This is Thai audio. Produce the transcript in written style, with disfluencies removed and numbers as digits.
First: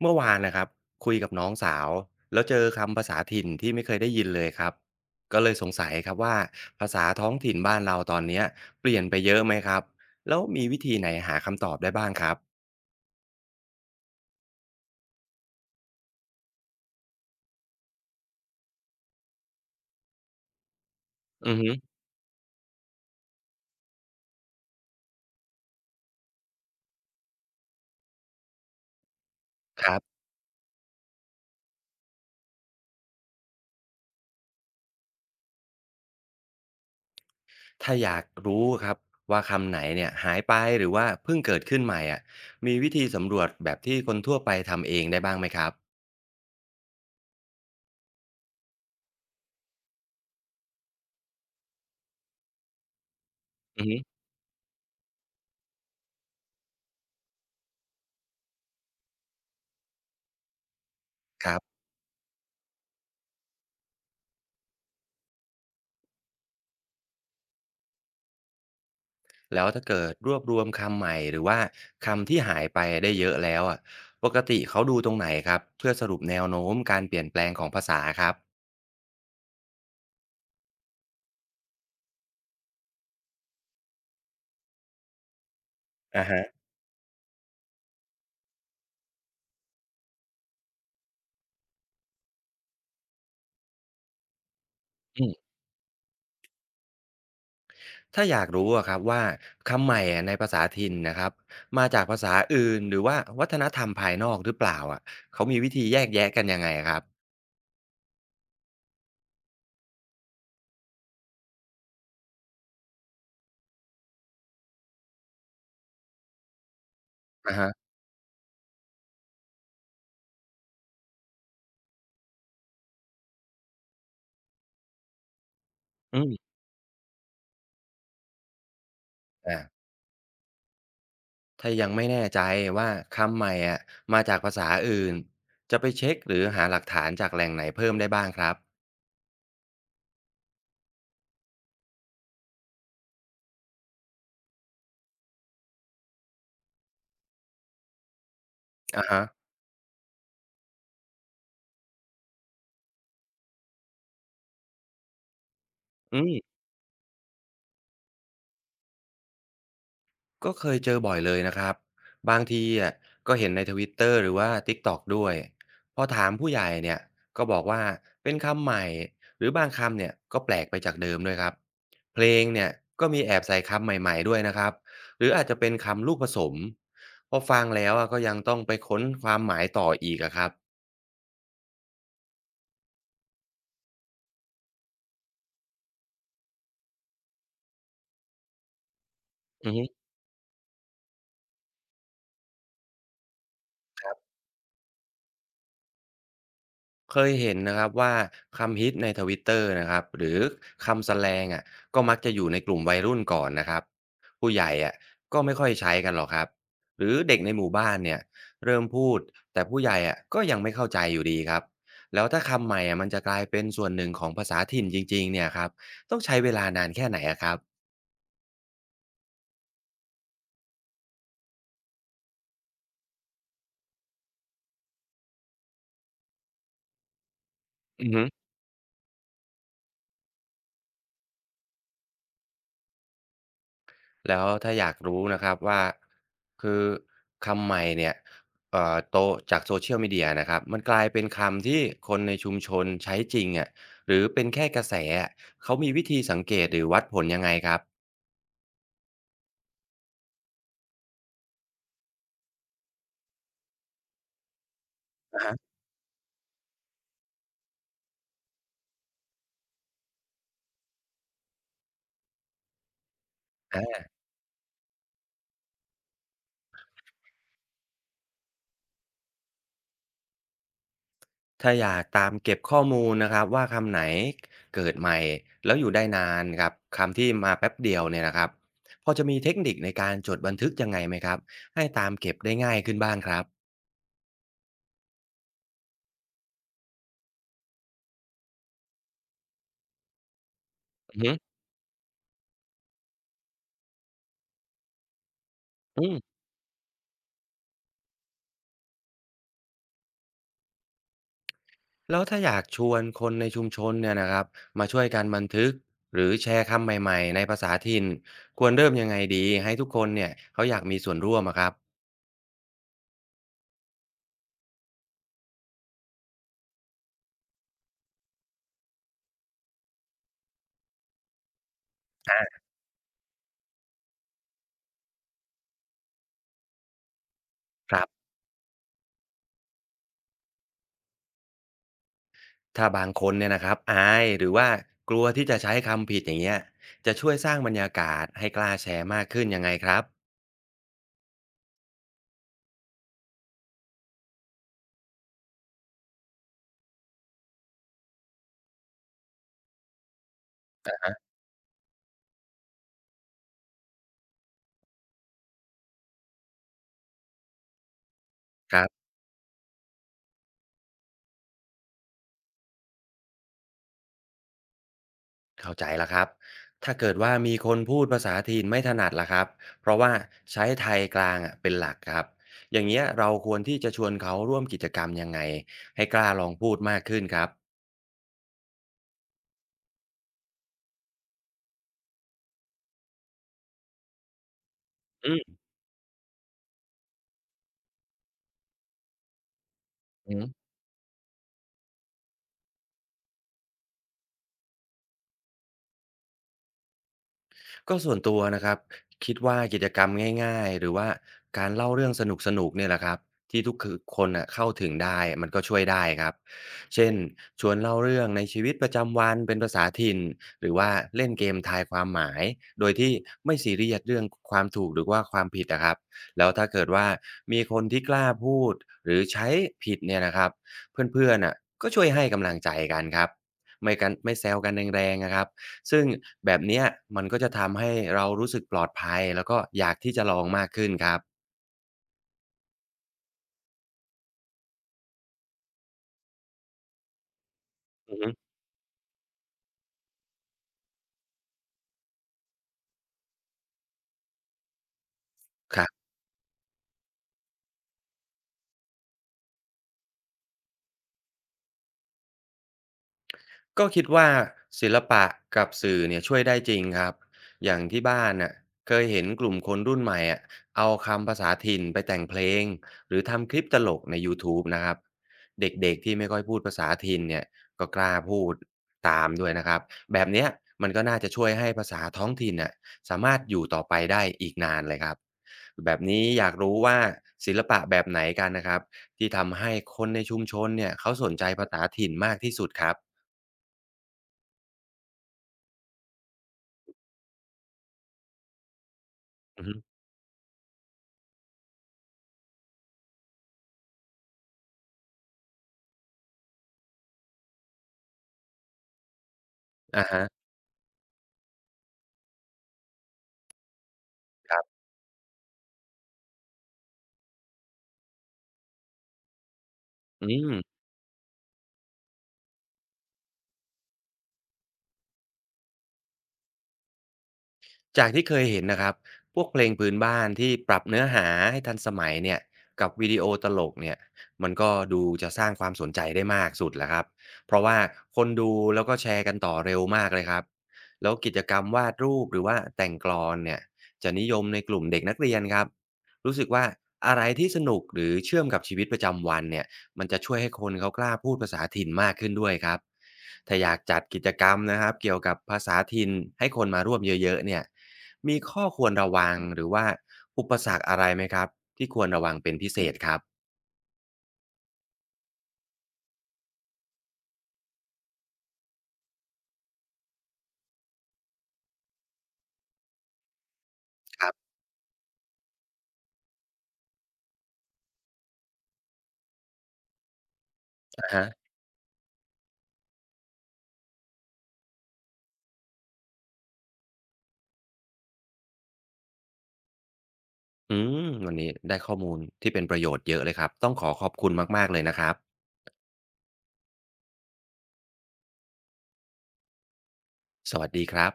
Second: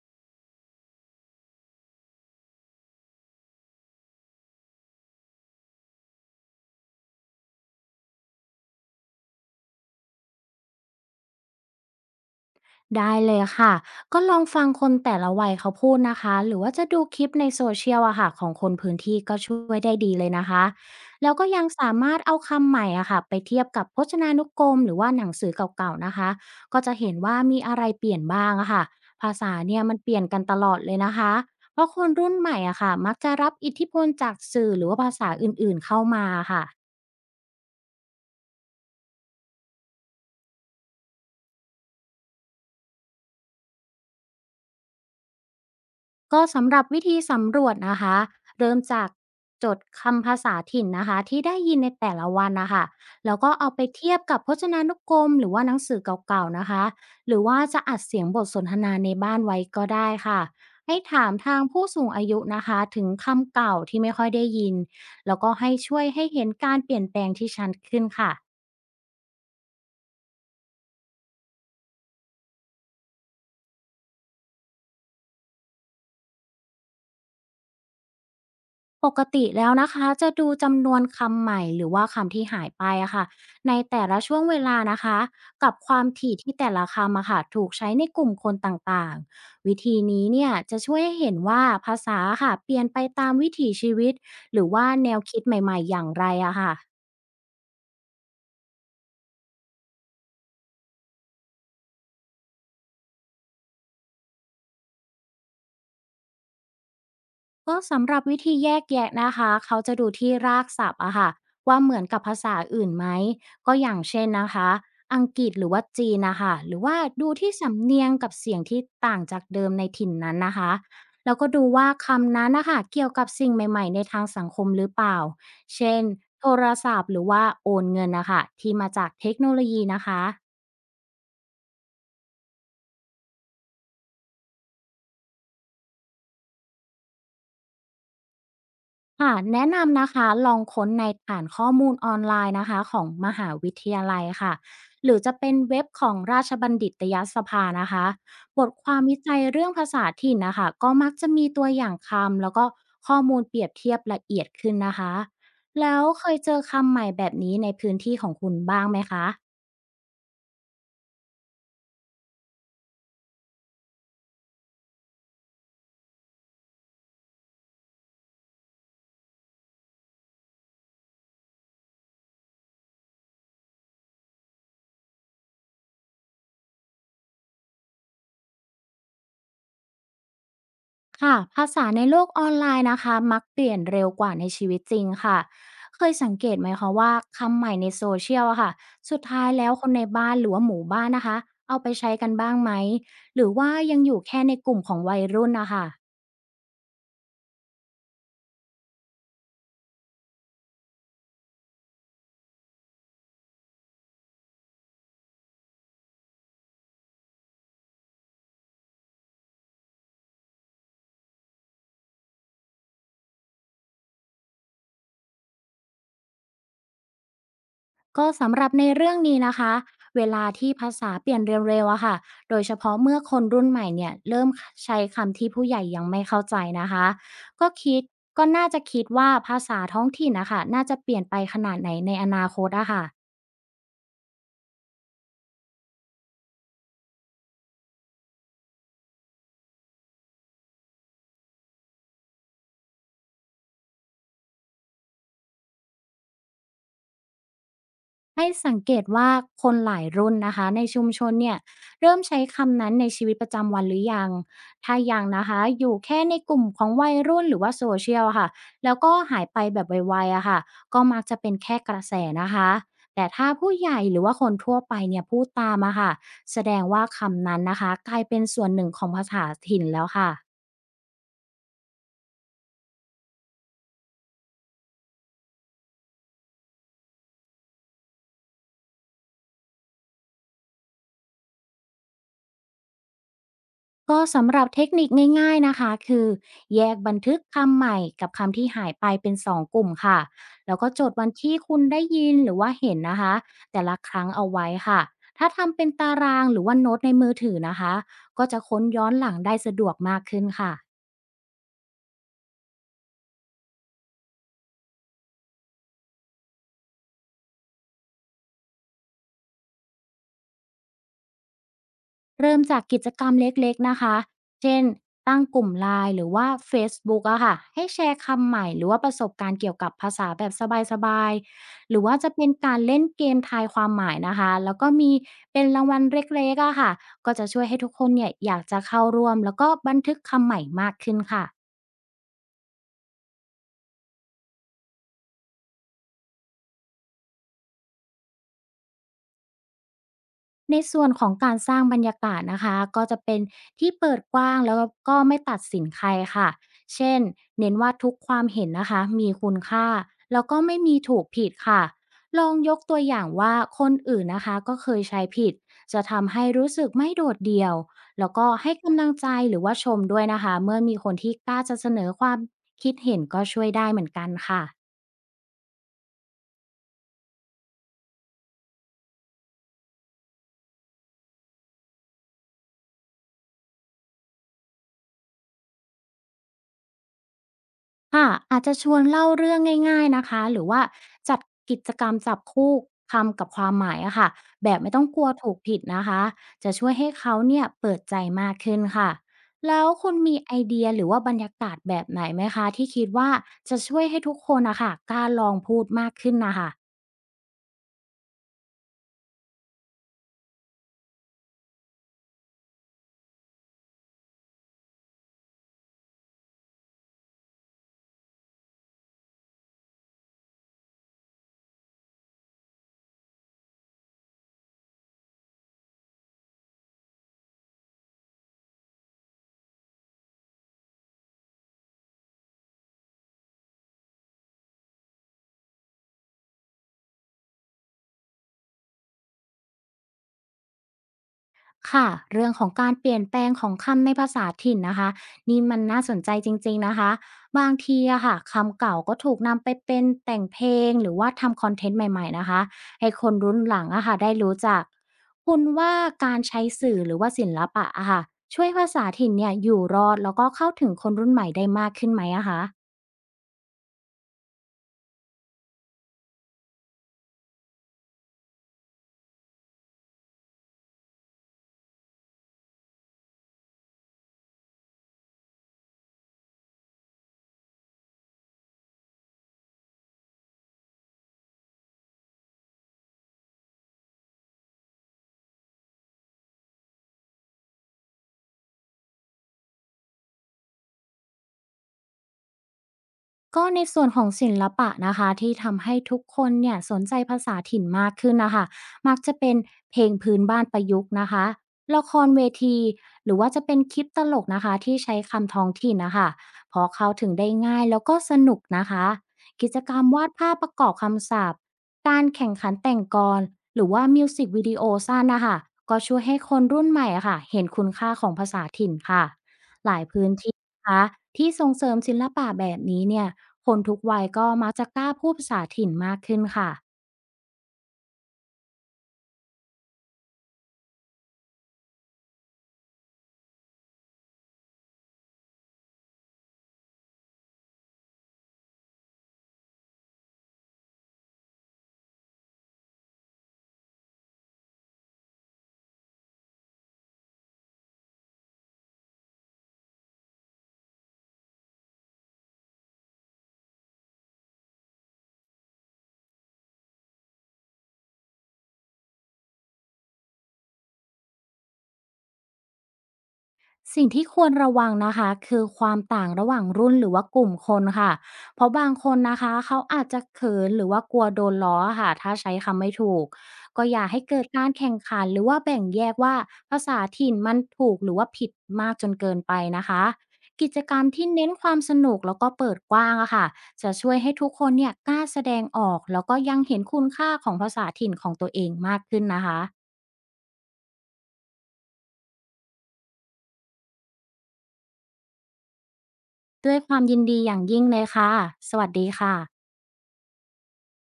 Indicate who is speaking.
Speaker 1: เมื่อวานนะครับคุยกับน้องสาวแล้วเจอคำภาษาถิ่นที่ไม่เคยได้ยินเลยครับก็เลยสงสัยครับว่าภาษาท้องถิ่นบ้านเราตอนเนี้ยเปลี่ยนไปเยอะไหมครับแล้วมีวิธีไหนหาคำตอบได้บ้างครับ
Speaker 2: ได้เลยค่ะก็ลองฟังคนแต่ละวัยเขาพูดนะคะหรือว่าจะดูคลิปในโซเชียลอะค่ะของคนพื้นที่ก็ช่วยได้ดีเลยนะคะแล้วก็
Speaker 1: อือ
Speaker 2: ยัง
Speaker 1: ฮึ
Speaker 2: สามารถเอาคำใหม่อะค่ะไปเทียบกับพจนานุกรมหรือว่าหนังสือเก่าๆนะคะก็จะเห็นว่ามีอะไรเปลี่ยนบ้างอะค่ะภาษาเนี่ย
Speaker 1: ค
Speaker 2: มั
Speaker 1: รั
Speaker 2: นเปลี่ย
Speaker 1: บ
Speaker 2: นกันตลอดเลยนะคะเพราะคนรุ่นใหม่อะค่ะมักจะรับอิทธิพลจากสื่อหรือว่าภาษาอื่นๆเข้ามาค่ะ
Speaker 1: ถ้าอยากรู้ครับว่าคำไหนเนี่ยหายไปหรือว่าเพิ่งเกิดขึ้นใหม่อ่ะมีวิธีสำรวจแบบที่คนทั่วไปทำเองได้บ้างไหมครับ
Speaker 2: ก็สำหรับวิธีสำรวจนะคะเริ่มจากจดคำภาษาถิ่นนะคะที่ได้ยินในแต่ละวันนะคะแล้วก็เอาไป
Speaker 1: อือฮึ
Speaker 2: เทียบกับพจนานุกรมหรือว่าหนังสือเก่าๆนะคะหรือว่าจะอัดเสียงบทสนทนาในบ้านไว้ก็ได้ค่ะให้ถาม
Speaker 1: ค
Speaker 2: ทา
Speaker 1: รั
Speaker 2: ง
Speaker 1: บ
Speaker 2: ผู้สูงอายุนะคะถึงคำเก่าที่ไม่ค่อยได้ยินแล้วก็ให้ช่วยให้เห็นการเปลี่ยนแปลงที่ชัดขึ้นค่ะ
Speaker 1: แล้วถ้าเกิดรวบรวมคำใหม่หรือว่าคำที่หายไปได้เยอะแล้วอะปกติเขาดูตรงไหนครับเพื่อสรุปแนวโน้มการเปลี่ยนแปลงของภาษาครับ
Speaker 2: ปกติแล้วนะคะจะดูจำนวนคำใหม่หรือว่าคำที่หายไปอะค่ะในแต่ละช่วงเวลานะคะกับความ
Speaker 1: อ่า
Speaker 2: ถี่
Speaker 1: ฮะ
Speaker 2: ที่แต่ละคำอะค่ะถูกใช้ในกลุ่มคนต่างๆวิธีนี้เนี่ยจะช่วยให้เห็นว่าภาษาค่ะเปลี่ยนไปตามวิถีชีวิตหรือว่าแนว
Speaker 1: อืม
Speaker 2: คิดใหม่ๆอย่างไรอะค่ะ
Speaker 1: ถ้าอยากรู้อะครับว่าคำใหม่อะในภาษาถิ่นนะครับมาจากภาษาอื่นหรือว่าวัฒนธรรมภายนอกหรือเปล่าอะเขามีวิธีแยกแยะกันยังไงครับ
Speaker 2: ก็สำหรับวิธีแยกแยะนะคะ เขาจะดูที่รากศัพท์อะค่ะว่าเหมือนกับภาษาอื่นไหมก็อย่างเช่นนะคะอังกฤษหรือว่าจีนนะคะหรือว่าดูที่
Speaker 1: อะฮะ
Speaker 2: สำเนียงกับเสียงที่ต่างจากเดิมในถิ่นนั้นนะคะแล้วก็ดูว่าคำนั้นนะคะเกี่ยวกับสิ่งใหม่ๆในทางสังคมหรือเปล่าเช่น
Speaker 1: อื
Speaker 2: โท
Speaker 1: ม
Speaker 2: รศัพท์หรือว่าโอนเงินนะคะที่มาจากเทคโนโล
Speaker 1: อ่า
Speaker 2: ยีนะคะ
Speaker 1: ถ้ายังไม่แน่ใจว่าคำใหม่อะมาจากภาษาอื่นจะไปเช็คหรือหาหลักฐานจากแหล่งไหนเพิ่มได้บ้างครับ
Speaker 2: ค่ะแนะนำนะคะลองค้นในฐานข้อมูลออนไลน์นะคะของมหาวิทยาลัยค่ะหรือจะเป็นเว็บของราชบัณฑิตยสภานะคะบทความ
Speaker 1: อะ
Speaker 2: วิ
Speaker 1: ฮะ
Speaker 2: จัยเรื่องภาษาถิ่นนะคะก็มักจะมีตัวอย่างคำแล้วก็ข้อมูลเปรียบเทียบละเอียดขึ้นนะคะแล้ว
Speaker 1: อื
Speaker 2: เคยเจ
Speaker 1: ม
Speaker 2: อคำใหม่แบบนี้ในพื้นที่ของคุณบ้างไหมคะ
Speaker 1: ก็เคยเจอบ่อยเลยนะครับบางทีอ่ะก็เห็นใน Twitter หรือว่า TikTok ด้วยพอถามผู้ใหญ่เนี่ยก็บอกว่าเป็นคำใหม่หรือบางคำเนี่ยก็แปลกไปจากเดิมด้วยครับเพลงเนี่ยก็มีแอบใส่คำใหม่ๆด้วยนะครับหรืออาจจะเป็นคำลูกผสมพอฟังแล้วอ่ะก็ยังต้องไปค้นความหมายต่ออีกอะครับ
Speaker 2: ค่ะภาษาในโลกออนไลน์นะคะมักเปลี่ยนเร็วกว่าในชีวิตจริงค่ะเคยสังเกตไหมคะว่าคำใหม่ในโซเชียลอะค่ะสุดท้ายแล้วคนในบ้านหรือว่าหมู่บ้านนะคะเอาไปใช้กันบ้างไหมหรือว่ายังอยู่แค่ในกลุ่มของวัยรุ่นนะคะ
Speaker 1: เคยเห็นนะครับว่าคำฮิตในทวิตเตอร์นะครับหรือคำแสแลงอ่ะก็มักจะอยู่ในกลุ่มวัยรุ่นก่อนนะครับผู้ใหญ่อ่ะก็ไม่ค่อยใช้กันหรอกครับหรือเด็กในหมู่บ้านเนี่ยเริ่มพูดแต่ผู้ใหญ่อ่ะก็ยังไม่เข้าใจอยู่ดีครับแล้วถ้าคำใหม่อ่ะมันจะกลายเป็นส่วนหนึ่งของภาษาถิ่นจริงๆเนี่ยครับต้องใช้เวลานานแค่ไหนอะครับ
Speaker 2: ก็สำหรับในเรื่องนี้นะคะเวลาที่ภาษาเปลี่ยนเร็วๆอะค่ะโดยเฉพาะเมื่อคนรุ่นใหม่เนี่ยเริ่มใช้คำที่ผู้ใหญ่ยังไม่เข้าใจนะคะก็คิดก็น่าจะคิดว่าภาษาท้องถิ่นนะคะน่าจะเปลี่ยนไปขนาดไหนในอนาคตอะค่ะ
Speaker 1: แล้วถ้าอยากรู้นะครับว่าคือคำใหม่เนี่ยโตจาก Social Media นะครับมันกลายเป็นคำที่คนในชุมชนใช้จริงอะหรือเป็นแค่กระแสอะเขามีวิธีสังเกตหรือวัดผลยังไงครับ
Speaker 2: ให้สังเกตว่า เริ่มใช้คำนั้นในชีวิตประจำวันหรือยังถ้ายัง
Speaker 1: อา
Speaker 2: นะ
Speaker 1: ฮะ
Speaker 2: คะอยู่แค่ในกลุ่มของวัยรุ่นหรือว่าโซเชียลอะค่ะ แล้วก็หายไปแบบไวๆอะค่ะก็มักจะเป็นแค่กระแสนะคะ แต่ถ้าผู้
Speaker 1: อ
Speaker 2: ใหญ่
Speaker 1: า
Speaker 2: หรือว่าคนทั่วไปเนี่ยพูดตามอะค่ะแสดงว่าคำนั้นนะคะกลายเป็นส่วนหนึ่งของภาษาถิ่นแล้วค่ะ
Speaker 1: ถ้าอยากตามเก็บข้อมูลนะครับว่าคำไหนเกิดใหม่แล้วอยู่ได้นานครับคำที่มาแป๊บเดียวเนี่ยนะครับพอจะมีเทคนิคในการจดบันทึกยังไงไหมครับให้ตามเก็บได้ง่ายขึ้นบ้างครับ
Speaker 2: ก็สำหรับเทคนิคง่ายๆนะคะคือแยกบันทึกคำใหม่กับคำที่หายไปเป็น2 กลุ่มค่ะแล้วก็จด
Speaker 1: อือ
Speaker 2: วัน
Speaker 1: ฮึ
Speaker 2: ที่คุณได้ยินหรือว่าเห็นนะคะแต่ละครั้งเอาไว้ค่ะถ้าทำเป็นตารางหรือว่าโน้ตในมือถือนะคะก็จะค้นย้อนหลังได้สะดวกมากขึ้นค่ะ
Speaker 1: แล้วถ้าอยากชวนคนในชุมชนเนี่ยนะครับมาช่วยกันบันทึกหรือแชร์คำใหม่ๆในภาษาถิ่นควรเริ่มยังไงดีให้ทุกคนเนี่ยเขาอยากมีส่วนร่วมอะครับ
Speaker 2: เริ่มจากกิจกรรมเล็กๆนะคะ เช่นตั้งกลุ่มไลน์หรือว่า Facebook อะค่ะ ให้แชร์คำใหม่หรือว่าประสบการณ์เกี่ยวกับภาษาแบบสบายๆ หรือว่าจะ
Speaker 1: อ่
Speaker 2: เป็น
Speaker 1: า
Speaker 2: การเล่นเกมทายความหมายนะคะ แล้วก็มีเป็นรางวัลเล็กๆอะค่ะ ก็จะช่วยให้ทุก
Speaker 1: ค
Speaker 2: ค
Speaker 1: รั
Speaker 2: น
Speaker 1: บ
Speaker 2: เนี่ยอยากจะเข้าร่วมแล้วก็บันทึกคำใหม่มากขึ้นค่ะ
Speaker 1: ถ้าบางคนเนี่ยนะครับอายหรือว่ากลัวที่จะใช้คำผิดอย่างเงี้ยจะช่วยสร้างบรรยากาศให้กล้าแชร์มากขึ้นยังไงครับ
Speaker 2: ในส่วนของการสร้างบรรยากาศนะคะก็จะเป็นที่เปิดกว้างแล้วก็ไม่ตัดสินใครค่ะเช่นเน้นว่าทุกความเห็นนะคะมีคุณค่าแล้วก็ไม่มีถูกผิดค่ะลองยกตัวอย่างว่าคนอื่นนะคะก็เคยใช้ผิดจะทำให้รู้สึกไม่โดดเดี่ยวแล้วก็ให้กำลังใจหรือว่าชมด้วยนะคะเมื่อมีคนที่กล้าจะเสนอความคิดเห็นก็ช่วยได้เหมือนกันค่ะ
Speaker 1: เข้าใจแล้วครับ ถ้าเกิดว่ามีคนพูดภาษาถิ่นไม่ถนัดล่ะครับ เพราะว่าใช้ไทยกลางอะเป็นหลักครับ อย่างเงี้ยเราควรที่จะชวนเขาร่วมกิจกรรมยังไงให้กล้าลองพูดมากขึ้นครับ
Speaker 2: ค่ะอาจจะชวนเล่าเรื่องง่ายๆนะคะหรือว่าจัดกิจกรรมจับคู่คำกับความหมายอะค่ะแบบไม่ต้องกลัว
Speaker 1: อื
Speaker 2: ถูก
Speaker 1: ม
Speaker 2: ผิดนะคะจะช่วยให้เขาเนี่ยเปิดใจมากขึ้นค่ะแล้วคุณมีไอเดียหรือว่าบรรยากาศแบบไหนไหมคะที่คิดว่าจะช่วยให้ทุกคนนะคะกล้าลองพูดมากขึ้นนะคะ
Speaker 1: ก็ส่วนตัวนะครับคิดว่ากิจกรรมง่ายๆหรือว่าการเล่าเรื่องสนุกๆเนี่ยแหละครับที่ทุกคนน่ะเข้าถึงได้มันก็ช่วยได้ครับเช่นชวนเล่าเรื่องในชีวิตประจำวันเป็นภาษาถิ่นหรือว่าเล่นเกมทายความหมายโดยที่ไม่ซีเรียสเรื่องความถูกหรือว่าความผิดนะครับแล้วถ้าเกิดว่ามีคนที่กล้าพูดหรือใช้ผิดเนี่ยนะครับเพื่อนๆน่ะก็ช่วยให้กำลังใจกันครับไม่กันไม่แซวกันแรงๆนะครับ ซึ่งแบบเนี้ยมันก็จะทำให้เรารู้สึกปลอดภัยแล้วก็อยากที่จะลองมากขึ้นครับ
Speaker 2: ค่ะเรื่องของการเปลี่ยนแปลงของคำในภาษาถิ่นนะคะนี่มันน่าสนใจจริงๆนะคะบางที
Speaker 1: อือ
Speaker 2: อะ
Speaker 1: ฮึ
Speaker 2: ค่ะคำเก่าก็ถูกนำไปเป็นแต่งเพลงหรือว่าทำคอนเทนต์ใหม่ๆนะคะให้คนรุ่นหลังอะค่ะได้รู้จักคุณ
Speaker 1: ครั
Speaker 2: ว่า
Speaker 1: บ
Speaker 2: การใช้สื่อหรือว่าศิลปะอะค่ะช่วยภาษาถิ่นเนี่ยอยู่รอดแล้วก็เข้าถึงคนรุ่นใหม่ได้มากขึ้นไหมอะคะ
Speaker 1: ก็คิดว่าศิลปะกับสื่อเนี่ยช่วยได้จริงครับอย่างที่บ้านน่ะเคยเห็นกลุ่มคนรุ่นใหม่อะเอาคำภาษาถิ่นไปแต่งเพลงหรือทำคลิปตลกในยูทูบนะครับเด็กๆที่ไม่ค่อยพูดภาษาถิ่นเนี่ยก็กล้าพูดตามด้วยนะครับแบบเนี้ยมันก็น่าจะช่วยให้ภาษาท้องถิ่นน่ะสามารถอยู่ต่อไปได้อีกนานเลยครับแบบนี้อยากรู้ว่าศิลปะแบบไหนกันนะครับที่ทำให้คนในชุมชนเนี่ยเขาสนใจภาษาถิ่นมากที่สุดครับ
Speaker 2: ก็ในส่วนของศิลปะนะคะที่ทำให้ทุกคนเนี่ยสนใจภาษาถิ่นมากขึ้นนะคะมักจะเป็นเพลงพื้นบ้านประยุกต์นะคะละครเวทีหรือว่าจะเป็นคลิปตลกนะคะที่ใช้คำท้องถิ่นนะคะเพราะเข้าถึงได้ง่ายแล้วก็สนุกนะคะกิจกรรม
Speaker 1: อะ
Speaker 2: วาด
Speaker 1: ฮะ
Speaker 2: ภาพประกอบคำศัพท์การแข่งขันแต่งกลหรือว่ามิวสิก
Speaker 1: ครั
Speaker 2: วิดี
Speaker 1: บ
Speaker 2: โอสั้นนะคะก็ช่วยให้คนรุ่นใหม่อะค่ะเห็นคุณค่าของภาษาถิ่นค่ะหลายพื้
Speaker 1: อื
Speaker 2: น
Speaker 1: ม
Speaker 2: ที่นะคะที่ส่งเสริมศิลปะแบบนี้เนี่ย คนทุกวัยก็มักจะกล้าพูดภาษาถิ่นมากขึ้นค่ะ
Speaker 1: จากที่เคยเห็นนะครับพวกเพลงพื้นบ้านที่ปรับเนื้อหาให้ทันสมัยเนี่ยกับวิดีโอตลกเนี่ยมันก็ดูจะสร้างความสนใจได้มากสุดแหละครับเพราะว่าคนดูแล้วก็แชร์กันต่อเร็วมากเลยครับแล้วกิจกรรมวาดรูปหรือว่าแต่งกลอนเนี่ยจะนิยมในกลุ่มเด็กนักเรียนครับรู้สึกว่าอะไรที่สนุกหรือเชื่อมกับชีวิตประจำวันเนี่ย มันจะช่วยให้คนเขากล้าพูดภาษาถิ่นมากขึ้นด้วยครับถ้าอยากจัดกิจกรรมนะครับเกี่ยวกับภาษาถิ่นให้คนมาร่วมเยอะๆเนี่ยมีข้อควรระวังหรือว่าอุปสรรคอะไรไหมครับที่ควรระวังเป็นพิเศษครับ
Speaker 2: สิ่งที่ควรระวังนะคะคือความต่างระหว่างรุ่นหรือว่ากลุ่มคนค่ะเพราะบางคนนะคะเขาอาจจะเขินหรือว่ากลัวโดนล้อค่ะถ้าใช้คำไม่ถูกก็อย่าให้
Speaker 1: ครับ
Speaker 2: เกิดการแข่งขันหรือว่าแบ่งแยกว่าภาษาถิ่นมันถูกหรือว่าผิดมากจนเกินไปนะคะกิจกรรม
Speaker 1: นะฮะ
Speaker 2: ที่เน้นความสนุกแล้วก็เปิดกว้างอะค่ะจะช่วยให้ทุกคนเนี่ยกล้าแสดงออกแล้วก็ยังเห็นคุณค่าของภาษาถิ่นของตัวเองมากขึ้นนะคะ
Speaker 1: อืมวันนี้ได้ข้อมูลที่เป็นประโยชน์เยอะเลยครับต้องขอขอบคุณมากๆเลยนะครับ
Speaker 2: ด้วยความยินดีอย่างยิ่งเลยค่ะสวัสดีค่ะ
Speaker 1: สวัสดีครับ